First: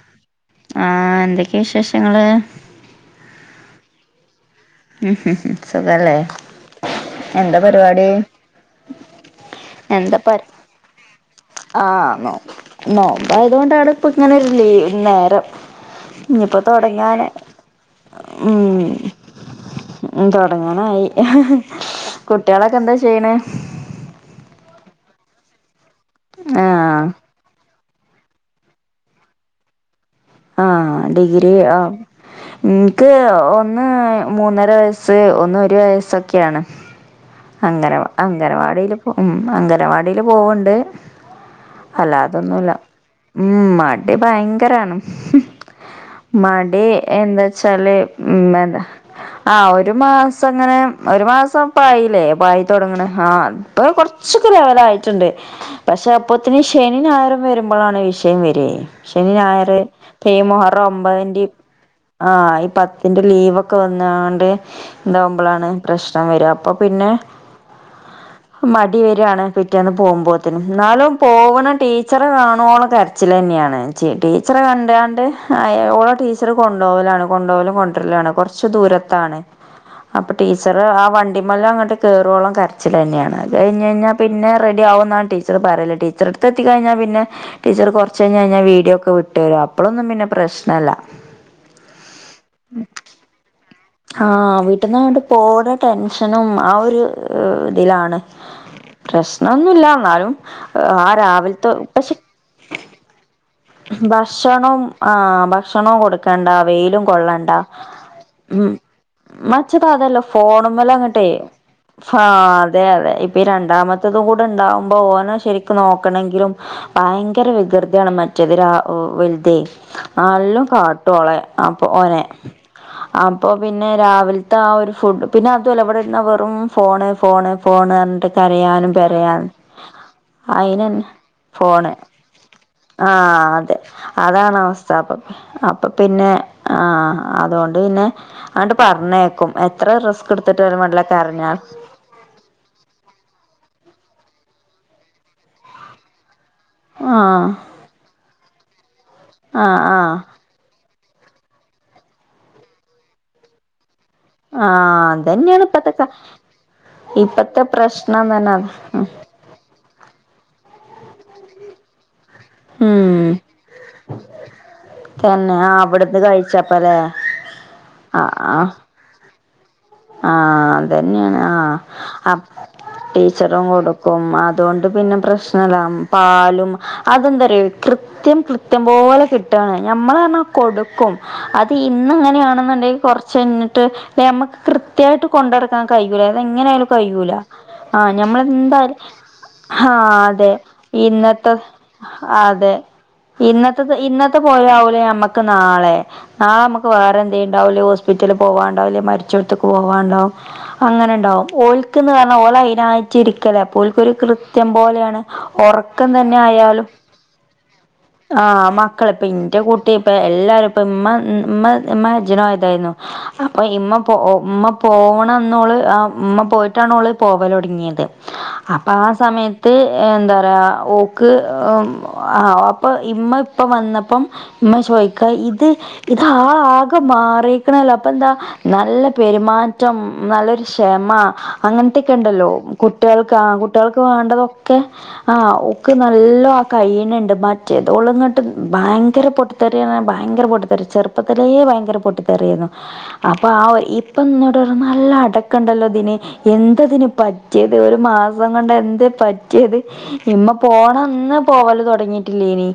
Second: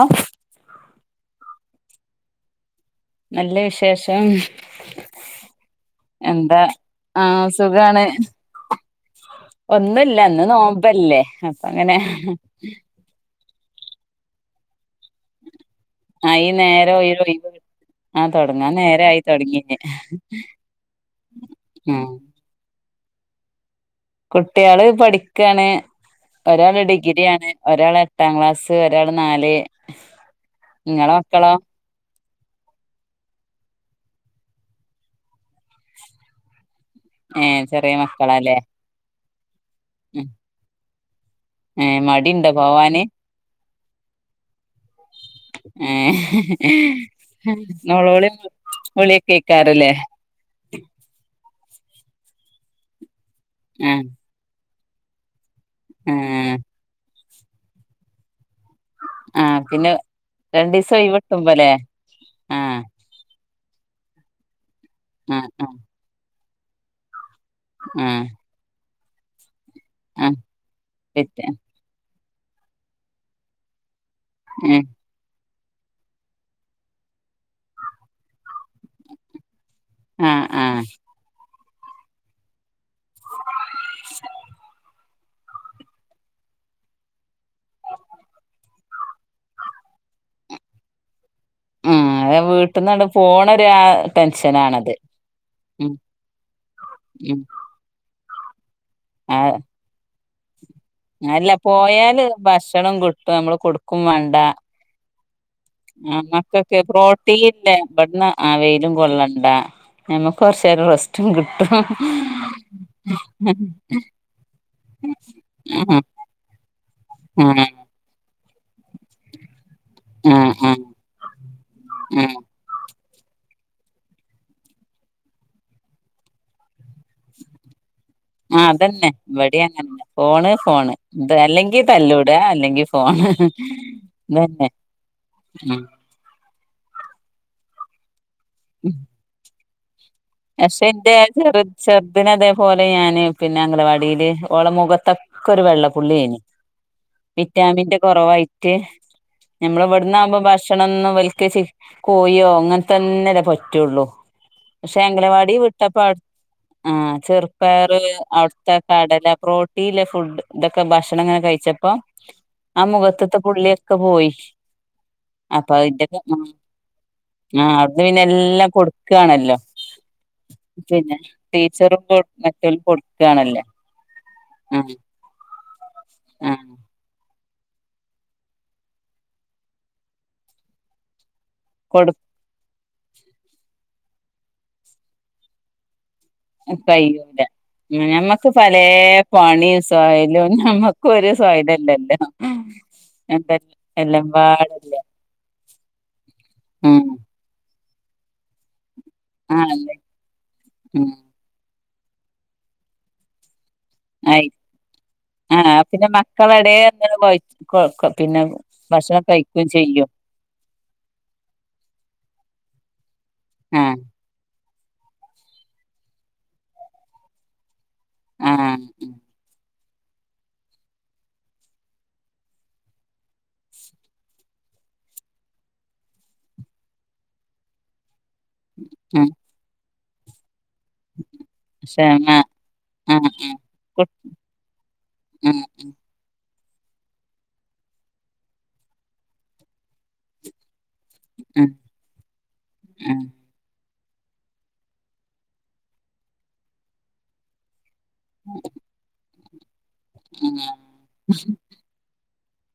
ആഹ ആ എന്തൊക്കെയ വിശേഷങ്ങള്? നല്ല വിശേഷം. ഉ ഹ സുഖല്ലേ എന്താ ആ എന്താ പരിപാടി? എന്താ ഒന്നുമല്ല ഇന്ന് പര് നോമ്പല്ലേ അപ്പ ഇങ്ങനെ. അതോണ്ടാണ് ഇപ്പ ഇങ്ങനെ ഒരു ലീവ നേരം. ആ ഈ ഇഞ്ഞിപ്പോ നേരം ഒരു തൊടങ്ങാനായി ഒഴിവ് ആ ഉം തുടങ്ങാൻ നേരായി തുടങ്ങീന് ഉ തൊടങ്ങാനായി ആ കുട്ടികളൊക്കെ എന്താ ചെയ്ണെ? കുട്ടികള് പഠിക്കാണ് ആഹ് ഒരാള്ഡിഗ്രി ആണ്. ഒരാൾ എട്ടാം ക്ലാസ് ഒരാൾ നാല്. ആഹ നിങ്ങളെ ഡിഗ്രി മക്കളോ ആ എനിക്ക് ഒന്ന് മൂന്നര വയസ്സ്. ഒന്ന് ഒരു വയസ്ഒക്കെ ആണ് ഏ അംഗന ചെറിയ മക്കളാല്ലേ അംഗനവാടിലെ ഉഅംഗനവാ അംഗൻവാടിയില് പോവണ്ട്. ഏ മടിണ്ടോ അല്ലാതൊന്നുല്ല പോവാന് ഉം മടി ഭയങ്കരാണ്. ഏ മടി എന്താച്ചാല് നോളോളി ഉ എന്താ വിളിയൊക്കെ ആ കേക്കാറില്ലേ ഒരു മാസംങ്ങനെ. ഒരു മാസംപ്പായില്ലേ പ ആയിത്തൊടങ്ങ്ണ ആ അപ്പ ആ കൊറച്ചൊക്കെ ലെവലാആയിട്ടുണ്ട്. പക്ഷെ ആ അപ്പ്പോത്തിന് ശനി ഞായരും വരുമ്പോഴാണ് വിഷയം വര ശനി ആ ഞായർ. പിന്നെ മുഹറം രണ്ടീസം ഒഴിവ് ഒമ്പതിന്റെ കിട്ടുമ്പോല്ലേ ആ ഈ പത്തിന്റെ ലീ ലീവൊക്കെ വന്നണ്ട് ആഹ് എന്താവുമ്പോളാണ് പ്രശ്നം വര അപ്പൊ പിന്നെ ഉം മടി വരായാണ് പിറ്റേന്ന് പോകുമ്പോത്തിന്നും എന്നാലും പിറ്റേ പോവണ ട ടീച്ചറെ കാണോളം കരച്ചിലെന്നാണ് ടീച്ചറെ ഉം കണ്ടാണ്ട് ഓളെ ടീച്ചർ കൊണ്ടോ വലാണ് കൊണ്ടോവലും കൊണ്ടുവരലാണ് കുറ കുറച്ച് ദൂരത്താണ് അപ്പ ആഹ് ആഹ് ടീച്ചറാ വണ്ടി മെ മമ്മല്ലാം അങ്ങോട്ട് കേറോളം കരച്ചിലെന്നാണ് അത് കഴിഞ്ഞാ പിന്നെ റെഡി ആാവുന്നാണ് ടീച്ചറ് പറയ്ണത് ടീച്ചറെടുത്ത് എത്തി കഴിഞ്ഞൽ പിന്നെ ടീച്ചർ കുറച്ച് കഴിഞ്ഞ വീഡിയോ ഇട്ട് തരും. അപ്പളൊന്നും പിന്നെ പ്രശ്നല്ല. ആ വീട്ട്ന്നന് പോണരാ ആഹ വീട്ടിൽന്നണ് പോണ ഉം ടെൻഷനും ആ ഒരു ഉം ഇതിലാണ് ആഹ് പ്രശ്നൊന്നുമല്ല ന്നാലും ആ അല്ല രാവിലത്തെ പക്ഷെ പോയാല് ഭക്ഷണം കിട്ടും നമ്മള് കൊടുക്കും വേണ്ട ഭക്ഷണം ആ ഭക്ഷണവും ആഹ് കൊടുക്കണ്ട മക്കക്ക് വെയിലും കൊള്ളണ്ട. പ്രോട്ടീനില്ല ഇവിടുന്ന് ആ ഉ വെയിലും കൊള്ളണ്ട മച്ചതാതല്ലോ ഞമ്മക്ക് ഫോണ് കൊറച്ചേരം മലങ്ങട്ടെ റെസ്റ്റും കിട്ടും ആ അതെ അതെ രണ്ടാമത്തതും കൂടെ ഇണ്ടാവുമ്പോ ഓനെ ശരിക്കും ആഹ് നോക്കണെങ്കിലും ഭയങ്കര ആഹ് വികൃതിയാണ് മറ്റേത് വലുതെയ് ആഹ് നലോണം ആഹ് കാട്ടു ഓളെ അപ്പൊ ഓനെ ആഹ് അപ്പൊ പിന്നെ രാവിലത്തെ ആ ഒരു ഫുഡ് പിന്നെ അത്ല ഇവിടെരുന്ന വെറും ഫോണ് ഫോണ് ഫോണ്. ആ കരയാനും അതന്നെ ഇ പെരയാനും വടി അങ്ങനന്നെ ഫോണ് അയിന് ഫോണ് ഇത് അല്ലെങ്കി തല്ലൂട അല്ലെങ്കി ഫോണ്. ആ അതെ അതാണ് ഇതന്നെ അവസ്ഥ അപ്പൊ അപ്പൊ ഉം പിന്നെ ആ അതുകൊണ്ട് പിന്നെ അണ് പറഞ്ഞേക്കും എത്ര റിസ് പക്ഷെ എന്റെ എടത്തിറയുചെറ ചെറുദന് അതേപോലെ ഞാന് പിന്നെ പിന്നെ അംഗലവാടിയില് ഓള മുഖത്തൊക്കെ ഒരു വെള്ള പുള്ളിയേ നി. ആഹ് വിറ്റാമിന്റെ കുറവായിട്ട് ആഹ് നമ്മൾ ആഹ് ഇവിടുന്ന ആകുമ്പോ ഭക്ഷണൊന്നും ലക്ക് കോയോ അങ്ങനെ തന്നെല്ലേ പറ്റുള്ളൂ. ക്ഷേ ആഹ് അംഗലവാടി അതന്നെയാണ് ഇപ്പത്തെ വിട്ടപ്പം ക അവി ആ ഇപ്പത്തെ ചെറുപയറ് പ്രശ്നം തന്നെ അവിടുത്തെ അതാ കടല പ്രോട്ടീല്ലെ ഫുഡ് ഇതൊക്കെ ഭക്ഷണം ഇങ്ങനെ കഴിച്ചപ്പോ ആ ഉം മുഖത്തത്തെ പുള്ളിയൊക്കെ പോയി. തന്നെ അപ്പൊ ആഹ് അതിന്റെ അവിടുന്ന് ഒക്കെ കഴിച്ചപ്പല്ലേ ആ അടുന്ന് പിന്നെ എല്ലാം കൊടുക്കുവാണല്ലോ? ആ അതന്നെയാണ് ടീച്ചറും ആഅ മറ്റോലും കൊടുക്കാണല്ലോ ടീച്ചറും കൊടുക്കും. ആ അതുകൊണ്ട് പിന്നെ പ്രശ്നമില്ല ആ പാലും അതെന്ത ഒരു കൃത്യം കൃത്യം പോലെ കിട്ടുകയാണ് ഞമ്മൾ പറഞ്ഞാൽ കൊടുക്കും. അത് കൊടു ഇന്ന് അങ്ങനെയാണെന്നുണ്ടെങ്കിൽ കൊറച്ച് കഴിഞ്ഞിട്ട് നമ്മക്ക് കൃത്യായിട്ട് കൊണ്ടു നടക്കാൻ കഴിയും. ഇവിടാണെ ഇങ്ങനാലും കഴിയൂല. കയ്യൂല ആ ഞമ്മൾ ഞമ്മക്ക് പലേ എന്തായാല പണി ആഹ സൊയലും അതെ ഞമ്മക്ക് ഒരു ഇന്നത്തെ സൊയലല്ലല്ലോ അതെ എന്ത ഇന്നത്തെ ഇന്നത്തെ പോല എല്ലമ്പാടല്ലേ ആവൂലേ ഞമ്മക്ക് നാള നാളെ നമുക്ക് ഉം വേറെ എന്തേ ലുംഉണ്ടാവൂലോ ഹോസ്പിറ്റലില് പോവാണ്ടാവില്ലേ മരിച്ച ആഹ് പോകണ്ടാവും. ഉം അങ്ങനെ ഉണ്ടാവും ഓലക്ക്ന്ന് പറഞാൽ ഓല അതിനായിട്ട് ഇരിക്കലേ? പ്പോക്കൊരു ആയി കൃത്യം പോലെയാണ് ആഹ് പിന്നെ ഉറക്കം തന്നെ മക്കളെടെ ആയാലും എന്ത കൊ പിന്നെ ആ ഭക്ഷണം മക്കളിപ്പ ഇന്റെ കഴിക്കും കൂട്ടി ചെയ്യും ഇപ്പ എല്ലാരും ഇപ്പ ഇ ഉമ്മ ഉ അജന ആയതായിരുന്നു അപ്പൊ ഇമ്മ ആഹ് പോ ഉമ്മ പോണം എന്ന് ഓള് ആ ഉമ്മ പോയിട്ടാാണ് ഓള് പോവല് തുടങ്ങിയത്. അപ്പ ആഹ് ആ സമയ എന്താ പറയാ ഓക്ക് ആ അപ്പൊ ഇമ്മ ഇപ്പ വന്നപ്പം ഉമ്മ ചോദിക്ക ഇത് ഇത് ആ ആകെ മാറിക്കണല്ലോ? അപ്പൊ എന്താ നല്ല ഉം പെരുമാറ്റം നല്ലൊരു ക്ഷമ അങ്ങനത്തൊക്കെ ക്ഷമ ഉണ്ടല്ലോ ആഹ് കുട്ടികൾക്ക് ആ ആഹ് കുട്ടികൾക്ക് വേണ്ടതൊക്കെ ആ ആഹ് ക്ക് നല്ല കയിനുണ്ട് മറ്റേത് ഓള അങ്ങോട്ട് ഭയങ്കര പൊട്ടിത്തെറി എന്നാ ഭയങ്കര പൊട്ടിത്തെറി ചെറുപ്പ പ്പത്തിലേ ഭയങ്കര പൊട്ടിത്തെറിയിരുന്നു. ആ ഇപ്പഎന്നോട് പറഞ്ഞു നല്ല അടക്കുണ്ടല്ലോ ഇതിന് എന്താ ഇതിന് പറ്റിയത് മാസം കൊണ്ട് എന്ത് പറ്റിയത്. ഇമ്മ ആഹ് പോണം അന്നാ പോവാല തുടങ്ങിട്ട് ല്ലേനി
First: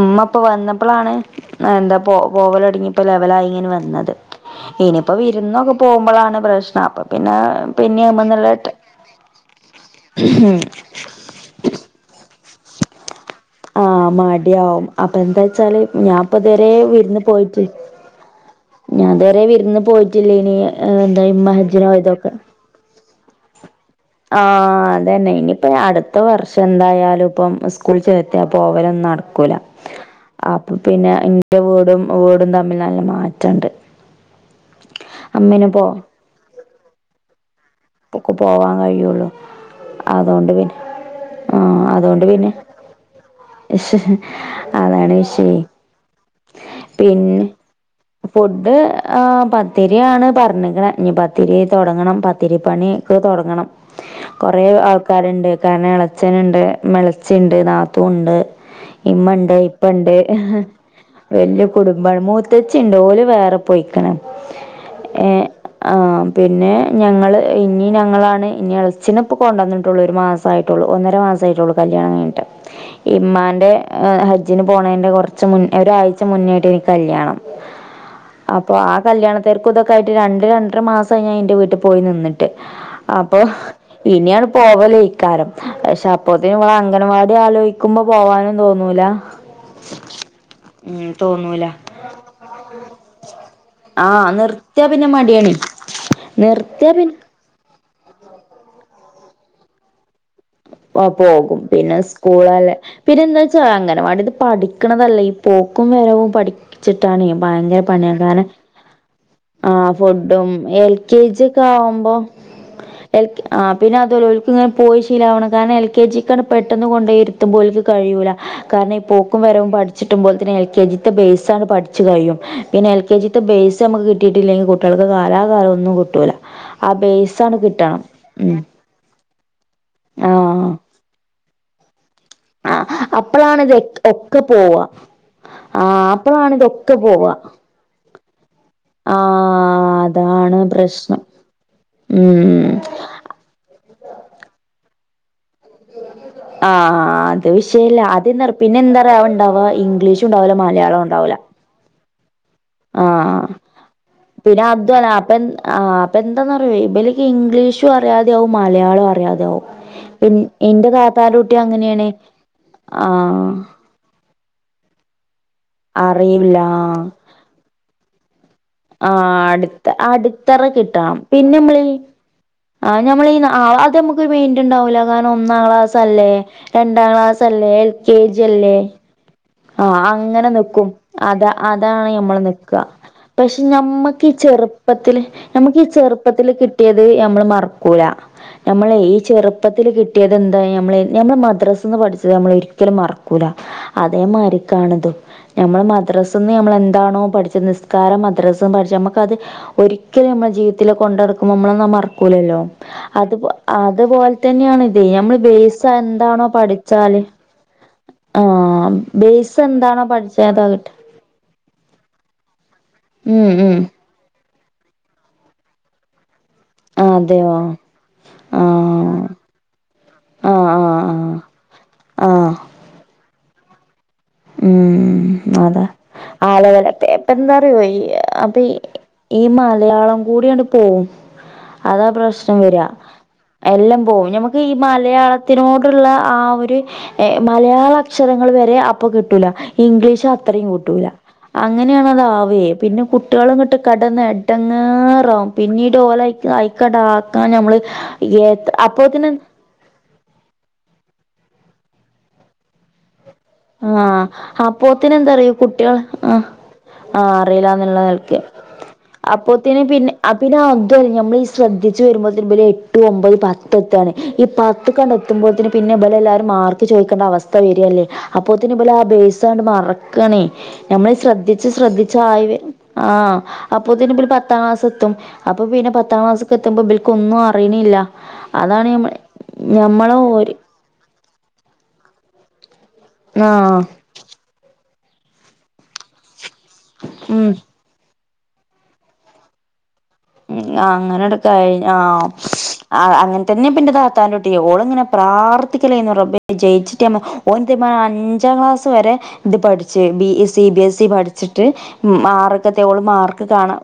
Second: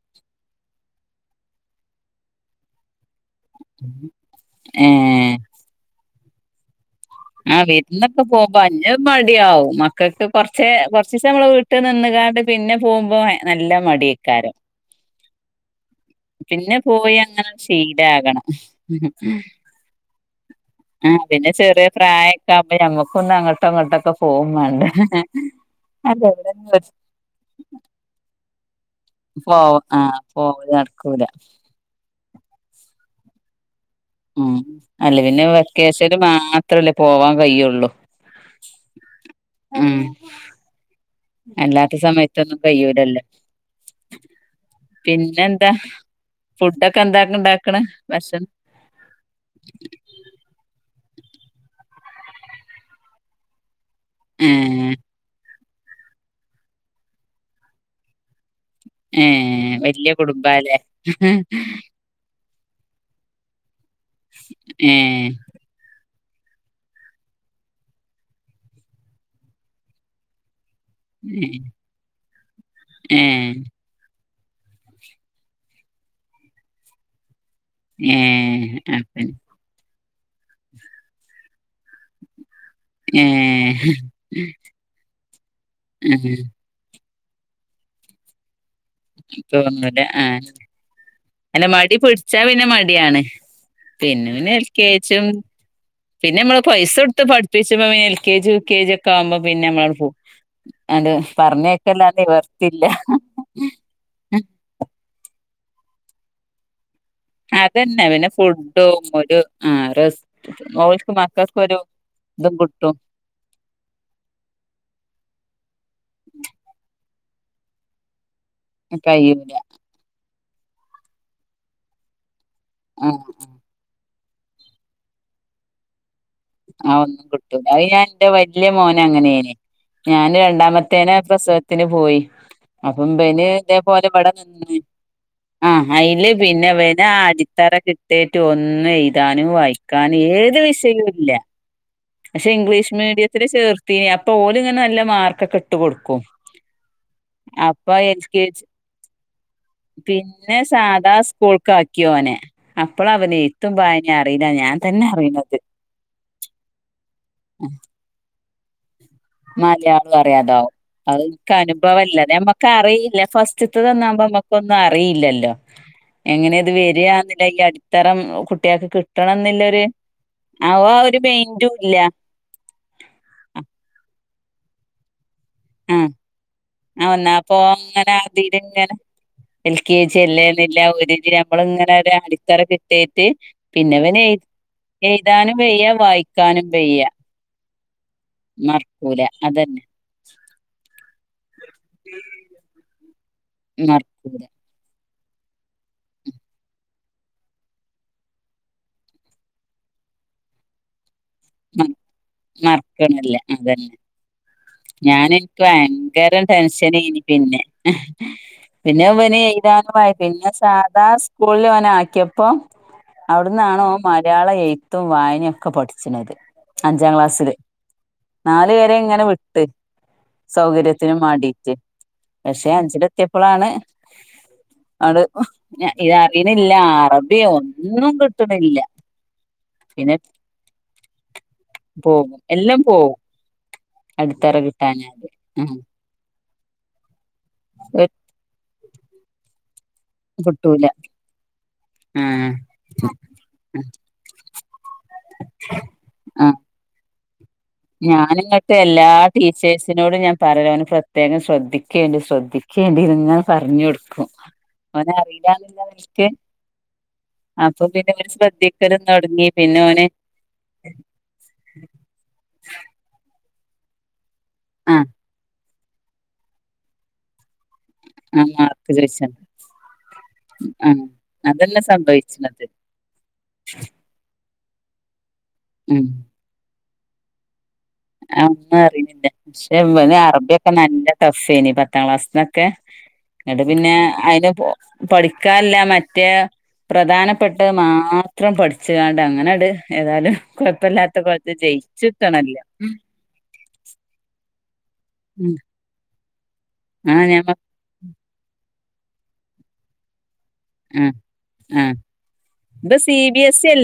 ഉമ്മഇപ്പവന്നപ്പളാണ് എന്താ പോവല് തുടങ്ങിയപ്പോ ലെവലായി. വന്നത് ഇനിയിപ്പോ ഏഹ് വിരുന്നൊക്കെ പോകുമ്പോഴാണ് പ്രശ്നം. അപ്പ ആ വിരുന്നൊക്കെ പോകുമ്പോ അതിന്റെ മടിയാവും മക്കൾക്ക് കൊറച്ചേ കൊറച്ചു ദിവസം നമ്മളുടെ വീട്ടിൽ നിന്ന് കാണ്ട് പിന്നെ പോകുമ്പോ നല്ല ആ മടിയേക്കാരം മടിയവും. അപ്പൊ എന്താ വച്ചാല് ഞാൻ ഇപ്പൊ ഇതുവരെ പിന്നെ പോയി വിരുന്ന് അങ്ങനെ പോയിട്ട് ശീലാകണം ഞാൻ ഇതു വരെ വിരുന്ന് പോയിട്ടില്ലേനി എന്താമിഹ്ജ് പ്രായ ഒക്കെ ആകുമ്പോ നമ്മുക്ക് ഒന്ന് അങ്ങ അങ്ങോട്ടുംഇങ്ങോട്ടൊക്കെ പോകു വേണ്ടേ? ആഹ് അതന്നെ ഇനിയിപ്പ അടുത്ത വർഷം എന്തായാലും ഇപ്പം സ്കൂൾ ചേർത്തിയാ പോവലൊന്നും നടക്കൂല പോ ആഹ് പോവല് അപ്പൊ പിന്നെ നടക്കൂല എന്റെ വീടും ഓരു തമ്മിൽ നല്ല മാറ്റണ്ട് ഉം. അല്ല പിന്നെ അമ്മേന് പോ വെക്കേഷന് മാത്രമല്ലേ പോവാൻ കഴിയുള്ളൂ. ഓക്ക് പോവാൻ കഴിയുള്ളു ഉം അതൊണ്ട് പിന്നെ ആ അല്ലാത്ത അതുകൊണ്ട് പിന്നെ സമയത്തൊന്നും കയ്യൂലല്ലോ അതാണ് വിഷയം. പിന്നെന്താ ഫുഡൊക്കെ എന്താ പിന്നെ ഇണ്ടാക്കണ് ഭക്ഷണം ഫുഡ് ആ പത്തിരിയാണ് പറഞ്ഞേക്കണേ. ഇനിപത്തിരി തുടങ്ങണം പത്തിരിപ്പണിക്ക് തുടങ്ങണം കൊറെേ ഏഹ് ആൾക്കാരുണ്ട്. കാരണം ഇളച്ചനുണ്ട് മെളച്ചുണ്ട് നാത്തും ഉണ്ട് ഇമ്മുണ്ട് ഏഹ് വല്യ ഇപ്പുണ്ട് കുടുംബാല്ലേ? വല് കുടുംബമാണ്. മൂ ത്തച്ചി ഉണ്ട് ഓല് വേറെ പൊയ്കണ്. ഏ ഏഹ് ആ പിന്നെ ഞങ്ങള് ഇനി ഞങ്ങളാണ് ഇനി ഇളച്ചനെ ഇപ്പം കൊണ്ടുവന്നിട്ടുള്ളേ ഒരു മാസമായിട്ട് ഒന്നര മാസമേ ഏഹ് ആയിട്ടുള്ളു കല്യാണം കഴഞ്ഞിട്ട് ഏഹ് ഇമ്മാന്റെ ഹജ്ജ് ഹജ്ജിന്പോണതിൻ്റെ കുറച്ച് മുന്നേ ഒരാഴ്ച മുന്നേയായിട്ട് എനിക്ക് കല്യാണം. അപ്പൊ ഏഹ് ആ അപ്പം കല്യാണത്തിരക്കും ഇതൊക്കെ ആയിട്ട് രണ്ട് രണ്ടര മാസംമായി ഞാൻ എന്റെ വീട്ടിൽ പോയി നിന്നി അപ്പൊ ഏഹ് ഇനിയാണ് പോവല് ഇക്കാരം. പക്ഷെ ആഹ് അപ്പോത്തേക്കിന് ഇവിടെ അംഗൻവാടി ആലോചിക്കുമ്പം പോകാനും തോന്നി തോന്നൂല, ആഹ് ഉം, തോന്നൂല അല്ല മടി പിടിച്ചാ പിന്നെ മടിയാണ്. ആ പിന്നെ പിന്നെ നിർത്തിയാ പിന്നെ എൽക്കെജും, മടിയാണ് പിന്നെ നമ്മള് നിർത്തിയാ പൈസ പിന്നെ കൊടുത്ത് പഠിപ്പിച്ച്ണോൻ L K G, U K G ഒക്കെ ആവുമ്പോ പിന്നെ നമ്മളങ്ങട്ട് പോവും ഓൻ പോകും. പിന്നെ സ്കൂളല്ലേ പിന്നെ എന്താച്ചാ അംഗലവാടിന്ന് പഠിക്ക്‌ണതല്ല ഈ പോക്കും വരവും പഠിച്ചിട്ടാനെ ഭയങ്കര അതന്നെ പണിയാണ്. പിന്നെ കാരണം ഫുഡും ഒരു ആഹ് റെസ് ഫുഡും എൽ ഓൽക്ക് കെ ജി ഒക്കെ മക്കൾക്കൊരു ആവുമ്പോ ഇതും കിട്ടും എൽ ആഹ് പിന്നെ അതുല്ല ഓൽക്കിങ്ങനെ പോയി ശീലവണം, കാരണം എൽ കെ ജിക്കങ്ങനെ പെട്ടൊന്ന് കൊണ്ടോയ് ഇര് എത്തുമ്പോൽക്ക്‌ കഴിയൂല കാരണം ഈ പോക്കും കഴിയൂല വരവും പഠിച്ചിട്ടുമ്പോൾ പിന്നെ എൽ കെ ജിത്തെ ബെയ്സാണ് പഠിച്ച് കഴിയും, പിന്നെ എൽ കെ ആഹ് ജിത്തെ ആഹ് ബേസ് നമുക്കി കിട്ടിട്ടില്ലെങ്കിൽ കുട്ടിയേൾക്ക് കാലകാലം ഒന്നും കിട്ടൂല്ല. ആഹ് ഒന്നും കിട്ടും. അയ് ഞാൻ എന്റെ ഉം വല്യ മോനങ്ങനേനി ഞാന് ആ രണ്ടാമത്തേനെ പ്രസവത്തിന് പോയി. ആ അപ്പം ഇബന് അപ്പളാണ് ഇത് ഇതേ പോലെ ഇവിടെ ഒക്കെ നിന്ന് പോവാ ആ ആഹ് അയില് അപ്പളാണ് പിന്നെ ഇതൊക്കെ ഇവനെ ആ പോവാ അടിത്തറ കിട്ടെത്ത് ഒന്നും ആ എഴുതാനും വായിക്കാനും ഏ ഏത് അതാണ് വിഷയിലും പ്രശ്നം ല്ല, പക്ഷെ ഉം ഇംഗ്ലീഷ് മീഡിയത്തില് ചേർത്തിയെ അപ്പൊ ഓല് ഇങ്ങനെ നല്ല മാർക്കൊക്കെ ഇട്ട് കൊടുക്കും. ആഹ്, അത് അപ്പൊ വിഷയല്ല. എൽ അത് കെ ജി പിന്നെ എന്താറവണ്ടാവാ ഇംഗ്ലീഷ് ഇണ്ടാവൂല മലയാളുണ്ടാവൂല ക്യോനെ, അപ്പളാവന് ഏഴ്ത്തും വായനിം അറീല്ല ഞാൻ തന്നെ അറിയ്ണത്. ഇപ്പന്താന്നറിയോ ഇബല്ക്ക് ഇംഗ്ലീഷും അറിയാതെയാവും മലയാളം അറിയാതാവും, മലയാളം പി അറിയാതാവും ഇന്റെ അത് താത്താന്റെ ഇൻക്ക് കുട്ടി അങ്ങനെണ്. ആഹ് ഫസ്റ്റ്ത്തന്നാവുമ്പോ നമ്മക്കൊന്നും അറിയില്ലല്ലോ, എങ്ങനെ അറിയില്ല ഇത് വരാന്നില്ലെ ഈ അടിത്തറ കുട്ടികൾക്ക് കിട്ടണം ആഹ് എന്നുള്ളൊരു അട്ത്ത അട്ത്തറ ആ ആ കിട്ടണം. ഒരു മൈൻഡും പിന്നമ്മൾ ഈ ഇല്ല ആഹ് ഞമ്മളീ ആഹ് അതമ്മക്കൊരു മെയിന്റ്ണ്ടാവൂല, കാരണം ഒന്നാം ക്ലാസ്സല്ലേ ആ രണ്ടാം എന്നാപ്പൊ ക്ലാസല്ലേ, എൽ അങ്ങനെ കെ ജി അല്ലേ അതിലിങ്ങനെ എൽ കെ ആഹ്, ജി അങ്ങനെ അല്ലേന്നില്ല നിക്കും ഒരിത് അതാ നമ്മളിങ്ങനെ അതാണ് ഒരു ഞമ്മള് അടിത്തറ നിക്ക. കിട്ടിയിട്ട് പക്ഷെ പിന്നെ ഇവന് ഞമ്മക്ക് ഈച എഴു ചെറുപ്പത്തില്, എഴുതാനും നമുക്ക് വയ്യ ഈ ചെറുപ്പത്തില് വായിക്കാനും വയ്യ കിട്ടിയത് നമ്മള് മറക്കൂല. നമ്മളെ ഈ മറക്കൂല ചെറു അതന്നെ ചെറുപ്പത്തില് കിട്ടിയത് എന്തായി നമ്മളെ നമ്മള് മദ്രാസിന്ന് പഠിച്ചത് നമ്മളൊരിക്കലും മറക്കൂല, മറക്കൂല അതേമാരിക്കാണ് ട്ട്നത്. നമ്മളെ മദ്രാസ്ന്ന് നമ്മളെന്താണോ പഠിച്ചത് നിസ്കാര മദ്രസ്സും പഠിച്ച നമ്മക്കത് ഒരി ഒരിക്കലും നമ്മളെ ജീവിതത്തില് കൊണ്ടടക്കുമ്പോ നമ്മളതൊന്നും മ- മറക്കൂലല്ലോ? അത് മറക്കണില്ല അതന്നെ അതുപോലെ തന്നെയാണ് ഇ അതെ ഞാൻ നമ്മള് എനിക്ക് ഭയങ്കര ബേസന്താണോ ടെൻഷനേനി പഠിച്ചാല് പിന്നെ ആഹ് ബേസ് ഇതാണ് എന്താണോ പറയ്ണത് പഠിച്ചത് ഞാൻ അതാ കിട്ട സാധാ സ്കൂളില് ഓനെ ആക്കിയപ്പോ ഉം ഉം അവിടന്നാണ് ഓൻ മല മലയാള എഴുത്തും വായനൊക്കെ പഠിച്ച്ണത്. അഞ്ചാം ക്ലാസ്സില്. അതെയോ നാല് വരെ ഇങ്ങനെ ആഹ് വി ട്ട്, ആഹ് ആഹ് സൗകര്യത്തിനും ആഹ് മാണ്ടിയിട്ട് ആഹ് പക്ഷെ അഞ്ചിലെത്തിയപ്പളാണ് [inaudible] ഉമ്മ് അതാ, ആലവലാ അറബി തേപ്പെന്താറിയോ ഈ ഒന്നും അപ്പ ഈ കിട്ടണില്ല ഈ പിന്നെ മലയാളം കൂടിയാണ്ട് പോവും. അതാ പോകും പ്രശ്നം എല്ലാം വരാ, പോകും എല്ലം പോ, അടിത്തറ നമമുക്ക് ഈ കിട്ടാഞ്ഞാല് ആ മലയാളത്തിനോടുള്ള ആ ഒര് ഏഹ് മലയാളക്ഷരങ്ങള് വരെ ആ അപ്പൊ കിട്ടൂല, ഈ ഇംഗ്ലീഷ് അത്രയും കിട്ടൂല. ആ അങ്ങനെയാണതാവെ, പിന്നെ കുട്ടിയേളങ്ങട്ട് കടന്നടി എടങ്ങേറാകും, പിന്നീട് ഓലെ ആ അയ്ക്ക് അയിക്കാണ്ടാ ഞാനിങ്ങട്ട് എല്ലാ ടീച്ചേഴ്സിനോടും ഞാൻ പറയലാ ഓനെ പ്രത്യേകം ശ്രദ്ധി കേണ്ടി ശ്രെദ്ധിക്കേണ്ടിരുന്നു ആഹ്, അപ്പോത്തിനെന്താറിയോ ഈ അറിയില്ലാന്നുള്ള കുട്ടിയാള് നിലക്ക് ആഹ് ആഹ് അപ്പൊ പിന്നെ ഓന് അറീല്ലാന്ന്ള്ളനെലക്ക്, ശ്രദ്ധിക്കലും തൊടങ്ങി അപ്പോത്തിന് ഓന് പിന്നെ, പിന്നെ അതും ഞമ്മള് ഈ ശ്രദ്ധ ജ്ജ് വരുമ്പോത്തിന് ഇബല് എട്ട്, ഒമ്പത്, പത്തൊക്കാണ്. ഈ പത്ത് ആ കാണ്ട് എത്തുമ്പോത്തിന് പിന്നെ ഇബലെല്ലാരും മാർക്ക് ചോയിക്കേണ്ട അവസ്ഥ വരല് ആ അപ്പോത്തിനി മാർക്ക് ഇപലാ ചോയിച്ചാണ്ട് ബേയ്സാണ്ട് മറക്കണേ, ആ നമ്മള് ശ്രദ്ധിച്ച് അതന്നെ ശ്രദ്ധിച്ച് ആയി സംഭവിച്ച്ണത് ആഹ് അ അപ്പൊത്തിന് പത്താം ക്ലാസ് എത്തും. അപ്പൊ പിന്നെ ഉം പത്താം ക്‌ളാസ്ക് എത്തുമ്പോ ഒന്നും അ ഒന്നും അറീന്നില്ല പക്ഷെ ഞമ്മളെ ഓര് അറബിയൊക്കെ നല്ല ടഫ്ഫെനി പത്താം ക്ലാസ്സ്ന്നൊക്കെ ഇങ്ങട്ട് ആഹ് പിന്നെ അയിന് പൊ പഠിക്കാല്ല മറ്റേ ഉം പ്രധാനപ്പെട്ടത് മാത്രം പഠിച്ചുങ്ങാണ്ട് അങ്ങനെട് ഏതായാലും ഉം കുഴപ്പല്ലാത്ത കോലത്തില് ജയിച്ച്ട്ടണല്ലോ ആ അങ്ങനെ തന്നെ പെന്റെ താത്താന്റെ കുട്ടി ഓളിങ്ങനെ ഉം പ്രാർത്ഥിക്കലന്ന് റബ്ബേ ജയിച്ചിട്ടമ്മ ആഹ് ഞമ്മ ഓന്തിമ്മേ അഞ്ചാം ക്ലാസ് വരെ ഇത് പഠിച്ചു B C C B S E ആഹ് പഠിച്ചിട്ട് ആഹ് മാർക്ക്‌ ഇത് ഓള് സി ബി മാർക്ക് എസ് കാണാം.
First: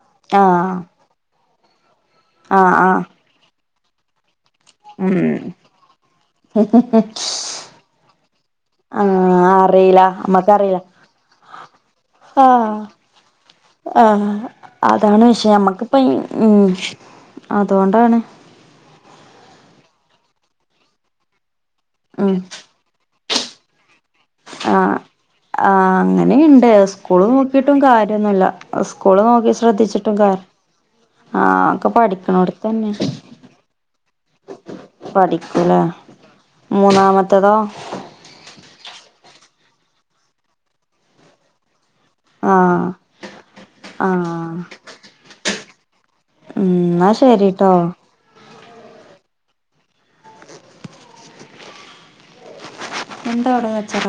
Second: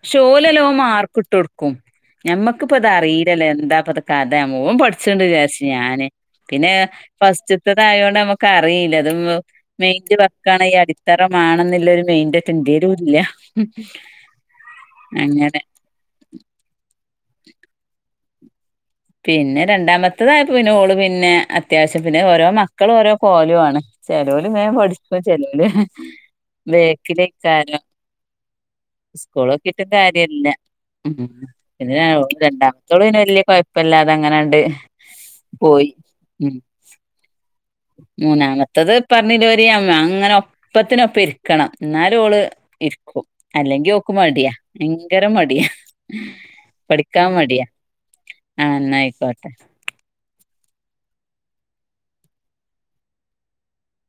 പക്ഷേ ഓലല്ലോം മാർക്കിട്ടൊടുക്കും ആഹ് ഞമ്മക്കിപ്പോത് ആഹ് അറീലല്ല എന്താപ്പത് കാ അതെ മോൻ പഠിച്ചിണണ്ട് ഉം വിചാരിച്ച് ഞാന് പിന്നെ ഫസ്റ്റ്തത്തതായോണ്ട് നമ്മക്ക് അറീല്ല തും ആഹ് അറിയില്ല മെയിൻന്റെ വർക്കാണ് ഈ നമ്മക്കറിയില്ല അടിത്തറമാണെന്നുള്ള ഒരു മെയിൻറെ ആഹ് ന്റെലുല്ല ആഹ് അതാണ് വിഷയം നമ്മക്കിപ്പ ഉം അതോണ്ടാണ് പിന്നെ രണ്ടാമത്തതായപ്പോ ഓള് പിന്നെ അത്യാവശ്യം പിന്നെ ഉം ഓരോ മക്കള് ഓരോ കോലുവാണ് ചെലോര് ഇങ്ങനെ ആഹ് പഠിച്ച ചെലോര് ആഹ് അങ്ങനെയുണ്ട് സ്കൂള് നോക്കിയിട്ടും ബാക്കിലാക്കാരം കാര്യൊന്നുല്ല സ്കൂള് നോക്കി സ്കൂളൊക്കെിട്ടും ശ്രദ്ധിച്ചിട്ടും കാര് കാര്യല്ല ആഹ് ഒക്കെ പിന്നെ പഠിക്കണോടത്തന്നെ രണ്ടാമത്തോള് പിന്നെ വല്യ കുഴപ്പ ഇപ്പല്ലാതെ അങ്ങനാണ്ട് പഠിക്കൂലേ പോയി ഉം മൂന്നാമത്തതോ മൂന്നാമത്തത് ഇപ്പറഞ്ഞീലോരി ഞാൻ ഇങ്ങനെ ഒപ്പത്തിനൊപ്പം ഇരിക്കണം ഇന്നാല് ഓള് ആഹ് ഇരിക്കും അല്ലെങ്കിൽ ഓക്ക് മടിയാ ആഹ് ഭയങ്കര മടിയാ ഉം ന്നാ പഠിക്കാൻ മടിയാ ശരിട്ടോ ആഹ് ന്ന ആയിക്കോട്ടെ എന്താ അവടെ കച്ചറ